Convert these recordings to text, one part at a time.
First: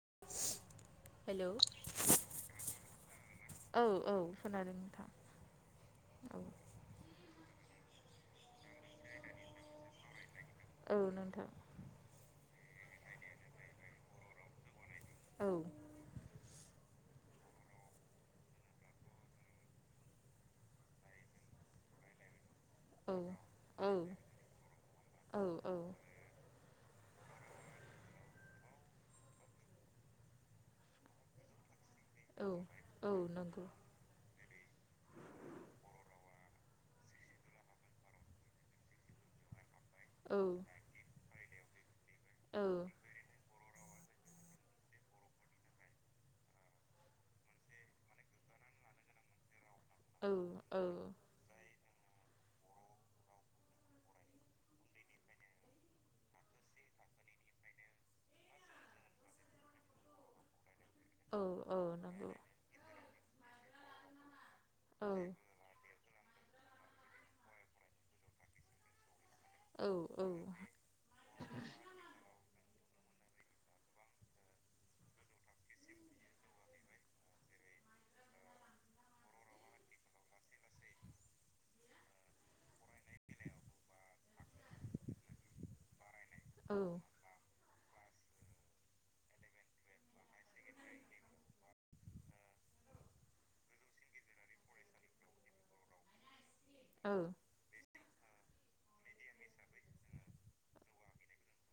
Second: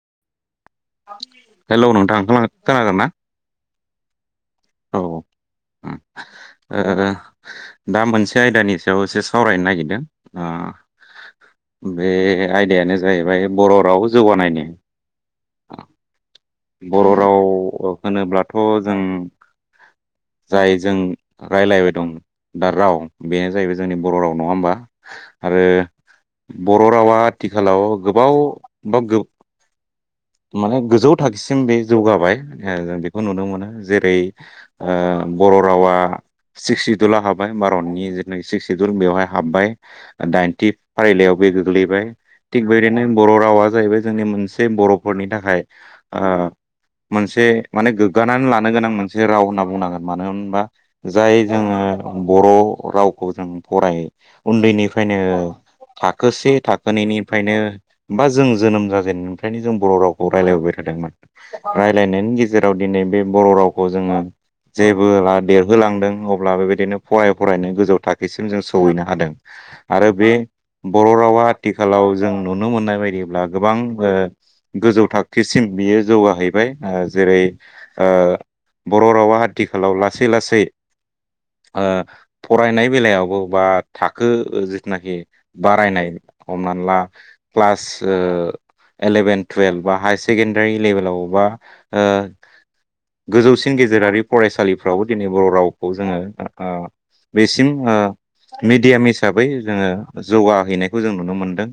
[inaudible] Hello नोंथां खोनागोन ना? औ औ खोनादों औ नोंथां ओ औ। दा मोनसे आयदानि सायाव एसे सावरायनो नागिरदों आ औ नोंथां बे आयदायानो जाहैबाय बर' राव जौगानायनि औ बर' राव होनोब्लाथ' जों जाय जों रायलायबाय दं। दा राव औ बेनो जाहैबाय औ जोंनि बर' राव नङा होमबा आरो। औ बर' रावा आथिखालाव गोबाव बा गोबा माने गोजौ थाखोसिम बे जौगाबाय औ जों औ बेखौ नुनो नंगौ मोनो जेरै ओ बर' रावा सिक्स सिदुलाव हाबबाय भारतनि जिथुनाखि सिक्स सिदुल बेवहाय हाबबाय औ दाइनथि फारिलाइयाव बे गोग्लैबाय औ थिग बेदिनो बर' रावा जाहैबाय। जोंनि मोनसे बर'फोरनि थाखाय ओ मोनसे माने गोग्गानानै लानो गोनां मोनसे राव होनना बुं नांगोन मानो औ होनबा औ जाय जोङो बर' रावखौ जों फराय उन्दैनिफ्रायनो थाखो से थाखोनैनिफ्रायनो बा जों जोनोम जाजेननायनिफ्रायनो जों बर' रावखौ रायलायबोबाय। थादोंमोन औ नंगौ रायज्लायनायनि गेजेराव दिनै बे बर' रावखौ जोङो जेबो औ देरहोलांदों अब्ला बेबायदिनो फराय फरायनो गोजौ थाखोसिम जों सौहैनो हादों। औ आरो औ बे बर' रावा आथिखालाव जों नुनो मोननाय बायदिब्ला गोबां ओ गोजौ थाखो सिम बियो जौगाहैबाय आ जेरै फि बर' रावा आथिखालाव लासै लासै ओ फरायनाय बेलायावबो बा थाखो जिथुनाखि बारायनाय हमनानै ला औ क्लास ओ इलेभेन टुवेल्भ बा हाय सेकेणडारि लेभेलाव बा ओ गोजौसिन गेजेरारि फरायसालिफ्रावबो दिनै बर' रावखौ जोङो ओ औ औ नंगौ औ बेसिम ओ मिडियाम हिसाबै जोङो जौगाहैनायखौ जों नुनो मोनदों।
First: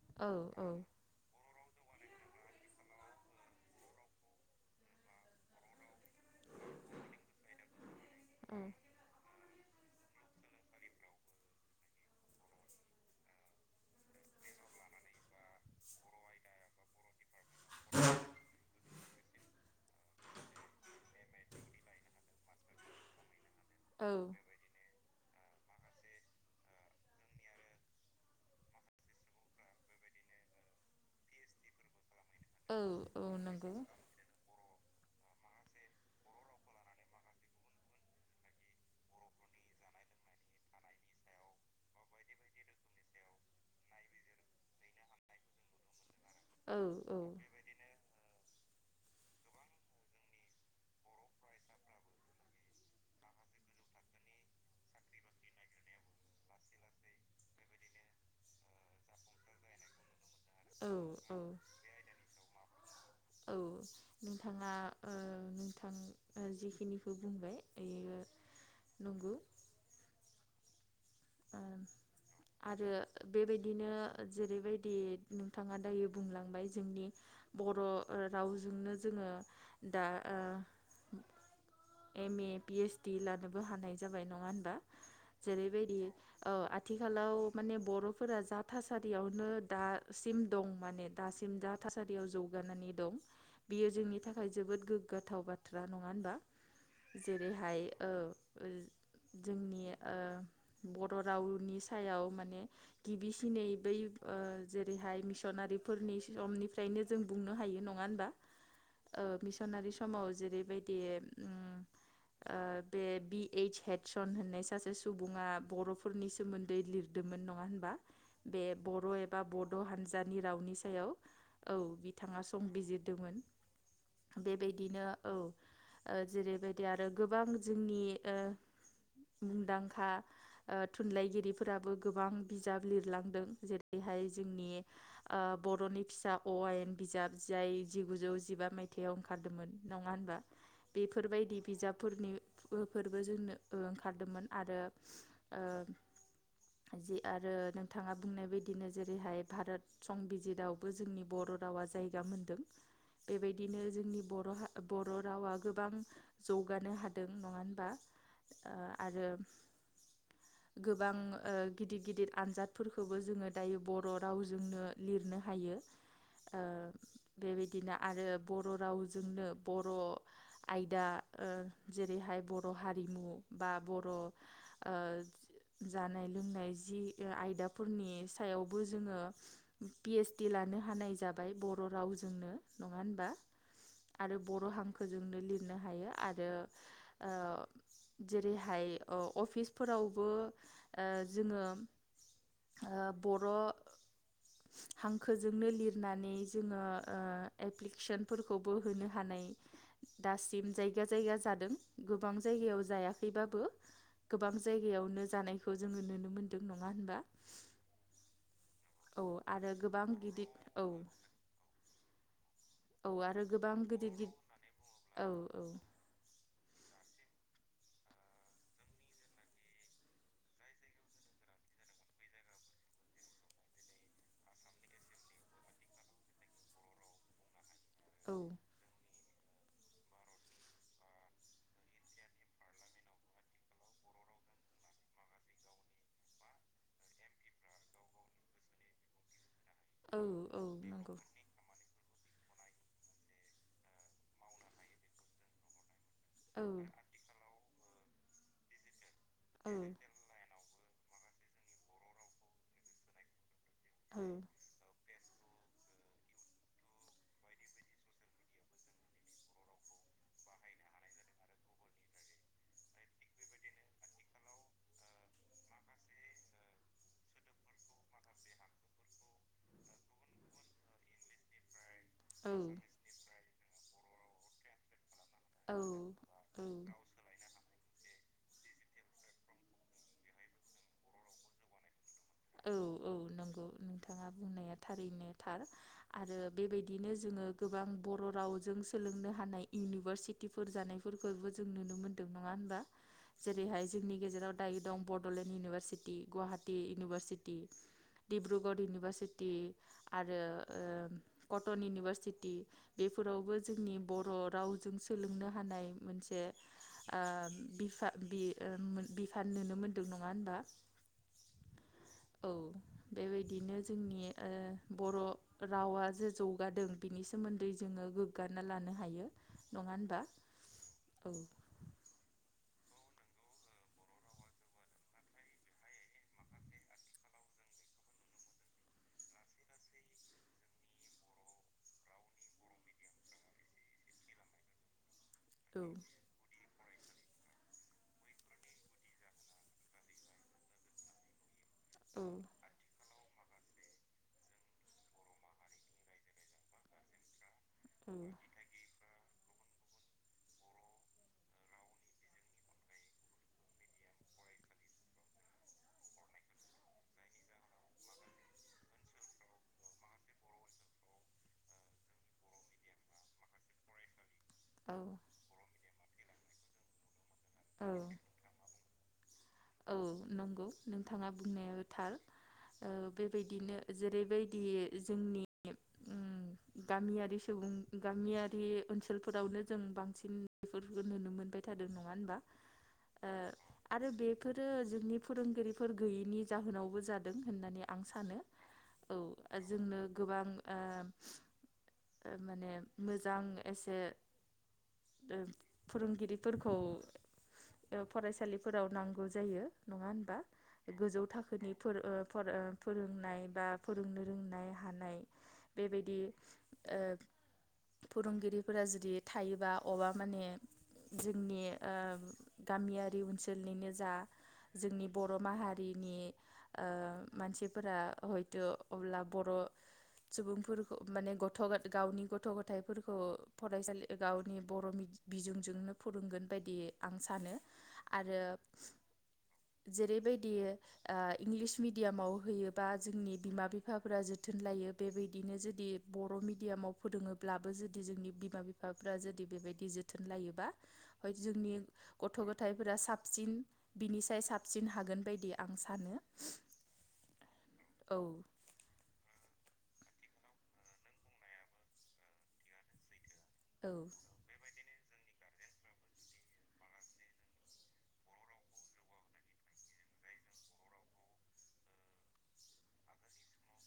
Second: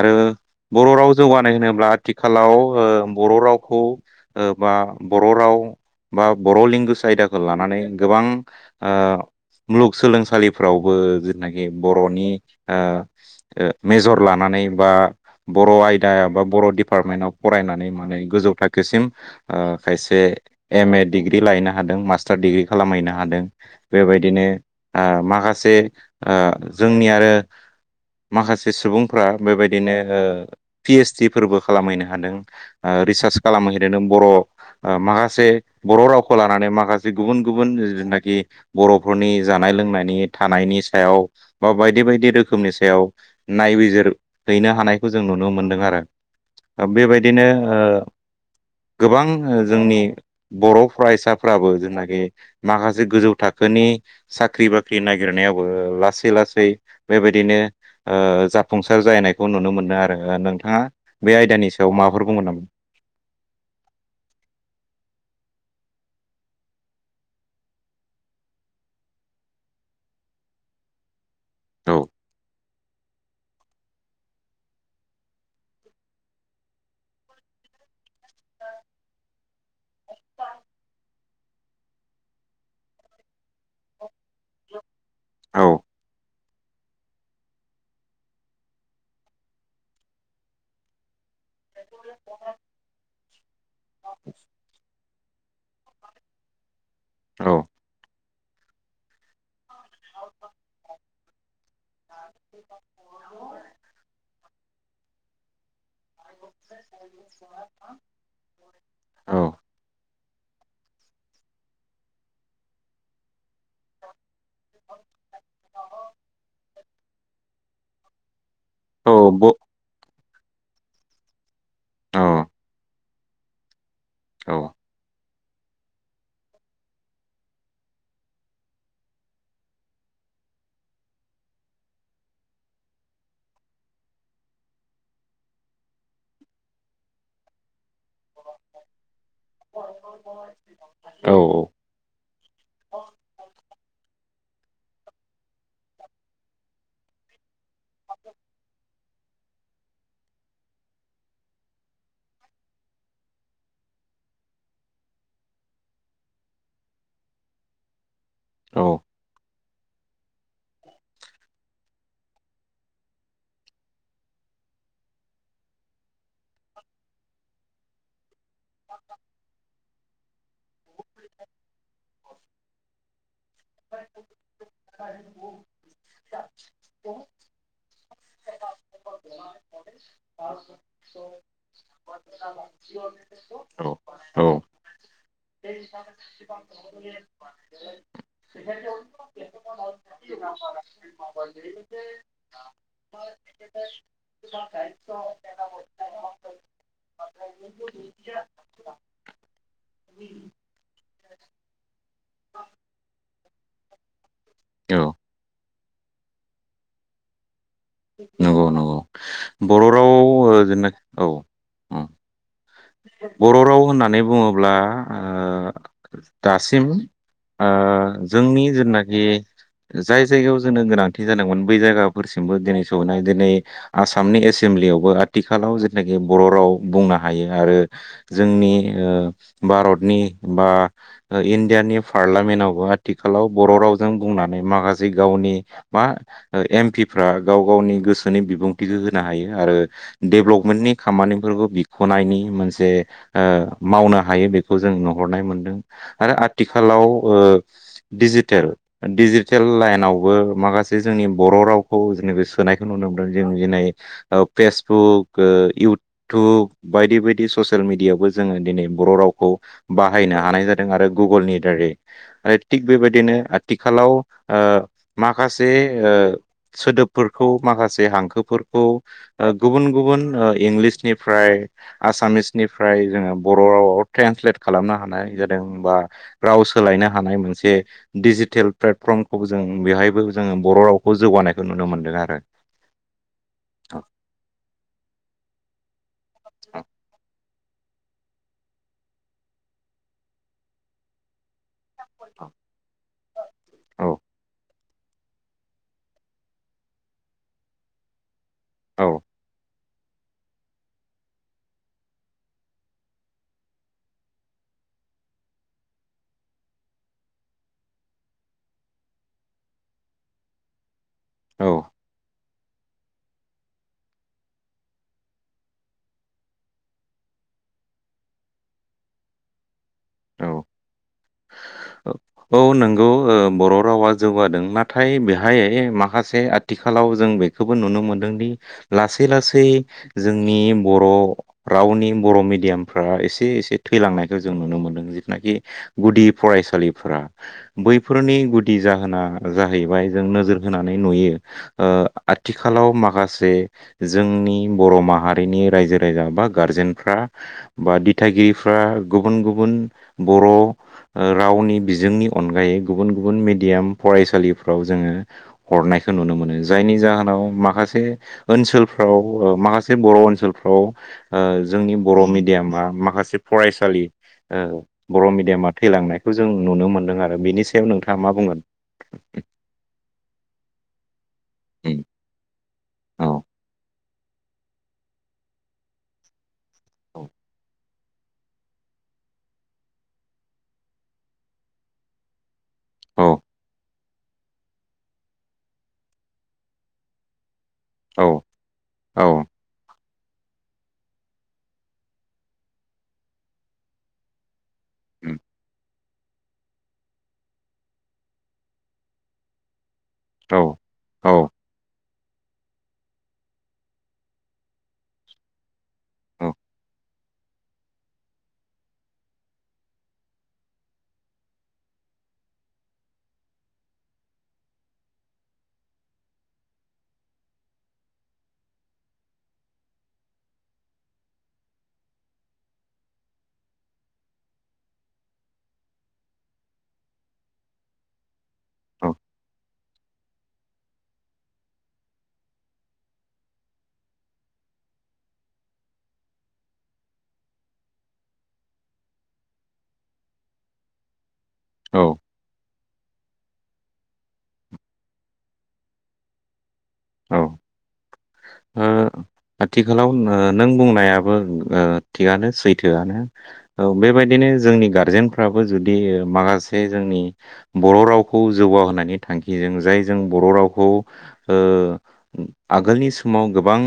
आरो औ बर' राव जौगानाय होनोब्ला आथिखालाव ओ बर' रावखौ बा बर' राव बा बर' लेंगुवेज आयदाखौ लानानै गोबां ओ मुलुगसोलोंसालिफ्रावबो जेनाखि बर'नि ओ ओ मेजर लानानै बा बर' आयदाया बा बर' डिपार्टमेन्टआव फरायनानै माने गोजौ थाखो -खोसिम ओ खायसे एम ए डिग्रि लायैनो हादों मास्टार डिग्रि खालामहैनो हादों। बेबायदिनो ओ माखासे ओ जोंनि आरो माखासे सुबुंफ्रा बेबायदिनो पि ओइस डि फोरबो खालामहैनो हा हादों ओ रिचार्स खालामहैदों बर' ओ माखा से बर' रावखौ लानानै माखासे गुबुन गुबुन जिनाखि बर'फोरनि जानाय लोंनायनि थानायनि सायाव बा बायदि बायदि रोखोमनि सायाव नायबिजिर हैनो हानायखौ जों नु नो मोनदों आरो। बेबायदिनो ओ गोबां जोंनि बर' फरायसाफ्राबो जेनाखि माखासे गोजौ थाखो नि साख्रि बाख्रि नागिरनायावबो लासै लासै बेबायदिनो ओ जा फुंसार जायैनायखौ नुनो मोनो आरो नोंथाङा बे औ औ आयदानि सायाव माबाफोर बुंगोन नामा? औ नोंथाङा जिखिनिखौ बुंबाय बे नंगौ। औ आरो बेबायदिनो जेरैबायदि नोंथाङा दायो बुंलांबाय जोंनि [inaudible] [inaudible] एम ए पि एसडि लानोबो हानाय जाबाय नङा होनबा? औ जेरैबायदि औ आथिखालाव माने बर'फोरा जा थासारियावनो दासिम दं माने दासिम जा थासारियाव जौगानानै दं बियो जोंनि थाखाय जोबोद गोग्गाथाव बाथ्रा नङा होनबा? औ जेरैहाय ओ जोंनि ओ बर' रावनि सायाव माने गिबिसिनै बै ओ जेरैहाय मिसनारि बेफोरनि समनिफ्रायनो जों बुंनो हायो नङा होमबा? औ ओ मिसनारि समाव जेरैबायदि ओ ओ बे बि स हेदसन होननाय सासे सुबुङा बर'फोरनि सोमोन्दै लिरदोंमोन नङा होनबा? बे औ बर' एबा ब बड' हानजानि नि रावनि सायाव औ बिथाङा संबिजिरदोंमोन औ बेबायदिनो औ ओ जेरैबायदि आरो गोबां जोंनि ओ मुंदांखा ओ थुनलाइगिरिफोराबो गोबां बिजाब लिरलांदों जेरैहाय जोंनि ओ बर'नि फिसा अ आयेन बिजाब जाय जिगुजौ जिबा मायथाइाव ओंखारदोंमोन नङा होनबा? औ बेफोरबायदि बिजाबफोरनि फोरबो जोंनो ओंखारदोंमोन आरो ओ जि आरो नोंथाङा बुंनाय बायदिनो जेरैहाय भारत संबिजितआवबो जोंनि बर' रवा जायगा मोन्दों। बेबायदिनो जोंनि बर' बर' रावा गोबां जौगानो हादों नङा होनबा? ओ औ आरो गोबां ओ गिदिर गिदिर आनजादफोरखौबो जोङो दायो बर' रावजोंनो लिर नो हायो। ओ [inaudible] बेबायदिनो आरो बर' रावजोंनो बर' आयदा ओ जेरैहाय बर' हारिमु बा बर' ओ जानाय लोंनाय जि आयदाफोरनि सायावबो जोङो पि एइस डि लानो हानाय जाबाय बर' रावजोंनो नङा होनबा? औ आरो औ बर' हांखोजोंनो लिर नों हायो आरो ओ जेरैहाय अ अफिस फोरावबो ओ जोङो ओ बर' हां खोजोंनो लिरनानै जोङो ओ एप्लिकेसनफोरखौबो होनो हानाय दासिम जायगा जायगा जादों गोबां जायगायाव जायाखैबाबो। गोबां जायगायावनो जानायखौ जोङो नुनो मोनदों नङा होनबा? नंगौ नंगौ औ आरो बर' गोबां राव गिदिर [unintelligible] जना औ उम औ आरो बर' गोबां राव गिदिर होननानै गिदिर बुङोब्ला औ औ ओ दासिम ओ जोंनि जेनाखि जाय जायगायाव जोंनो गोनांथि जादोंमोन बै जायगाफोरसिमबो दिनै सहैनाय दिनै आसामनि एसेम म्लि आयावबो आथिखालाव जेथनाखि बर' राव बुंनो हायो आरो औ जोंनि ओ भारतनि बा इण्डियानि पारलिमेन्टआवबो आथिखालाव बर' रावजों बुंनो माखासे गावनि मा एम पिफ्रा गाव गावनि गोसोनि बिबुंथिखौ होनो हायो आरो औ औ डेभ्लपमेन्टनि नंगौ खामानिफोरखौ बिख'नायनि मोनसे ओ मावनो हायो बेखौ जों नुहरनाय मोनदों आरो औ आथिखालाव ओ दिडिजिटेल दिडिजिटेल औ लाइनावबो माखासे जोंनि बर' रावखौ जोंनि बे सोनायखौ नुनो मोनदों जों दिनै औ ओ फेसबुक ओ इउटुब बायदि बायदि ससियेल मिडियआवबो जोङो दिनै बररावखौ बाहायनो हानाय जादों आरो गुगोलनि दारै आरो थिग बेबायदिनो आथिखालाव ओ माखासे ओ सोदोबफोर खौ माखासे हांखोफोरखौ ओ गुबुन गुबुन ओ इंलिसनिफ्राय सोलोंथाइनिफ्राय आसामिसनिफ्राय जोङो बर रावाव ट्रेन्सलेट खालामनो हानाय जादों बा राव हानाय सोलायनो हानाय मोनसे दिडिजिटेल प्लेटफर्मखौबो जों बेवहायबो जोङो बर रावखौ जौगानायखौ नुनो मोन्दों आरो। औ औ नंगौ औ नोंथाङा बुंनाया थारैनो थार। आरो बेबायदिनो जोङो गोबां बर रावजों सोलोंनो हानाय इउनिभारसिटिफोर जानायफोरखौबो जों नुनो मोनदों नङा होनबा जेरैहाय औ जोंनि गेजेराव दायो दं। बडलेण्ड इउनिभारसिटि, गुवाहाटिी इउनिभारसिटि, डिब्रुगड़ औ इउनिभारसिटि आरो ओ कटन इउनिभारसिटि बेफोरावबो जोंनि बर राव जों सोलोंनो हानाय मोनसे आ बिफा बि ओ बिफान नुनो मोनदों नङा होनबा। औ औ बेबायदिनो जोंनि ओ बर रावा जे जौगादों बिनि सोमोन्दै जोङो गोग्गाना लानो हायो नङा होनबा। औ औ औ नोंगौ ओ बर रावा जौगादों नाथाय बेहाय माखासे आथिखालाव जों बे खौबो नुनो मोनदोंदि लासै-लासै जोंनि बर रावनि बर मिडियामफ्रा एसे एसे थैलांनायखौ जों नुनो मोनदों। नाखि औ गुदि फरायसालिफोरा बैफोरनि गुदि जाहोना जाहैबाय जों नोजोर होनानै नुयो ओ औ आथिखालाव माखासे जोंनि बर माहारिनि रायजो राजा बा गारजेनफ्रा बा दिथागिरिफ्रा गुबुन गुबुन बर' रावनि बिजोंनि अनगायै गुबुन गुबुन मेडियाम फरायसालिफ्राव जोङो हरनाय खौ नुनो मोनो जायनि जाहोनाव माखासे ओनसोलफ्राव ओ माखासे बर' ओनसोलफ्राव ओ जोंनि बर मिडियामा माखासे फरायसालि ओ औ खौ जों नुनो मोनदों आरो बेनि सायाव औ नोंथाङा मा बुंगोन? औ नंगौ नोंथाङा बुंनायाबो उम थार। ओ औ बेबायदिनो जेरैबायदि जोंनि उम गामियारि सुबुं गामियारि ओनसोलफोरावनो जों बांसिन बेफोरखौ नुनो मोनबाय थादों नङा होनबा। औ ओ आरो बेफोरो जोंनि फोरोंगिरिफोर गैयैनि जाहोनावबो जादों। होननानै आं औ सानो औ ओ जोंनो गोबां ओ माने मोजां एसे ओ उम फोरोंगिरिफोरखौ ओ फरायसालिफोराव नांगौ जायो नङा होनबा औ गोजौ औ थाखोनि फोर ओ ओ फोरोंनाय बा फोरोंनो रोंनाय हानाय बेबायदि ओ फोरोंगिरिफोरा जुदि थायोबा अबेबा माने जोंनि ओ गामियारि ओनसोलनिनो जा जोंनि बर माहारिनि ओ मानसिफोरा हयथ अब्ला बर' सुबुंफोरखौ माने गथ गावनि गथ-गथायाइफोरखौ फरायसालि गावनि बर मि बिजोंजोंनो फोरोंगोन बायदि आं सानो आरो [inaudible] जेरैबायदि इंलिस ओ मिडियामाव होयोबा जोंनि बिमा बिफाफोरा जोथोन लायो। बेबायदिनो जुदि बर मिडियामाव फोरोङोब्लाबो जुदि जोंनि बिमा बिफाफ्रा जुदि बेबायदि जोथोन लायोबा जोंनि औ गथ-गथथायफोरा साबसिन बिनिसाय साबसिन हागोन बायदि आं सानो औ औ ओ आथिखालाव नों बुंनायाबो ओ थिगानो सैथोआनो औ बेबायदिनो जोंनि गा गारजेनफ्राबो जुदि माखासे जोंनि बर' रावखौ जौगााहोनायनि थांखिजों जाय जों बर' रावखौ ओ आगोलनि सो माव गोबां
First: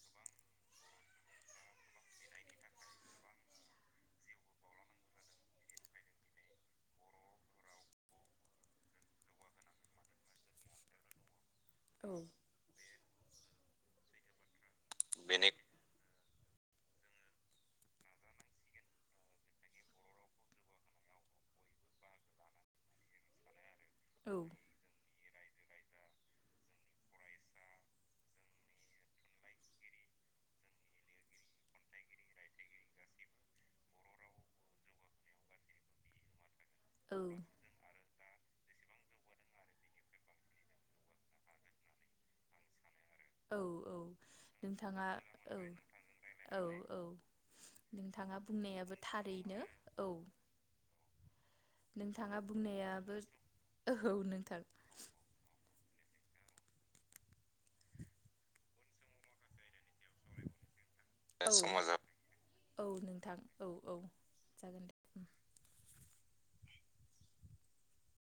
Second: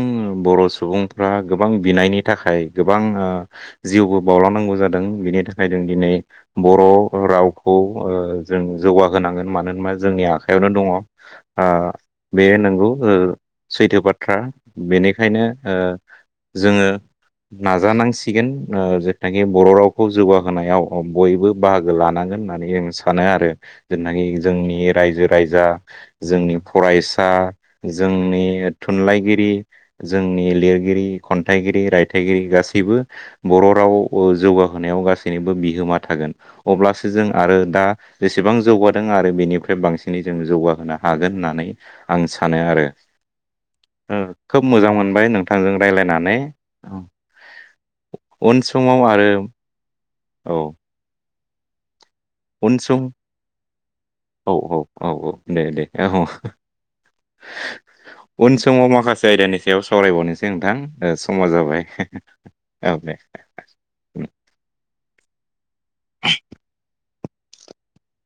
खालामनांगौ जादों बेनि थाखाय जों दिनै बर' रावखौ जों जौगाहोनांगोन मानो होनबा जोंनि आखायावनो दङ ओ बे नंगौ ओ सैथो बाथ्रा बेनिखायनो ओ जोङो नाजानांसिगोन ओ जेनाखि बर' रावखौ जौगाहोनायाव बयबो बाहागो लानांगो गोन होननानै जों सानो आरो जेनाखि जोंनि रायजो राजा जोंनि फरायसा जोंनि थुनलाइगिरि जोंनि लिरगिरि खन्थाइगिरि रायथाइगिरि गासैबो बर' राव आव जौगाहोनायाव गासैनिबो बिहोमा थागोन अब्लासो औ जों आरो दा जेसेबां जौगादों आरो बेनिफ्राय बांसिनै जों जौगाहोनो हागोन होननानै आं सानो आरो औ औ खोब मोजां नोंथाङा मोनबाय औ नोंथांजों रायज्लायनानै औ औ नोंथाङा उन बुंनायाबो समाव आरो थारैनो औ औ नोंथाङा उन सम बुंनायाबो औ औ औ औ दे दे औ उन समाव माखासे आयदानि सायाव सावरायबावनोसै नोंथां ओ समाव जाबाय औ औ दे नोंथां औ औ [inaudible]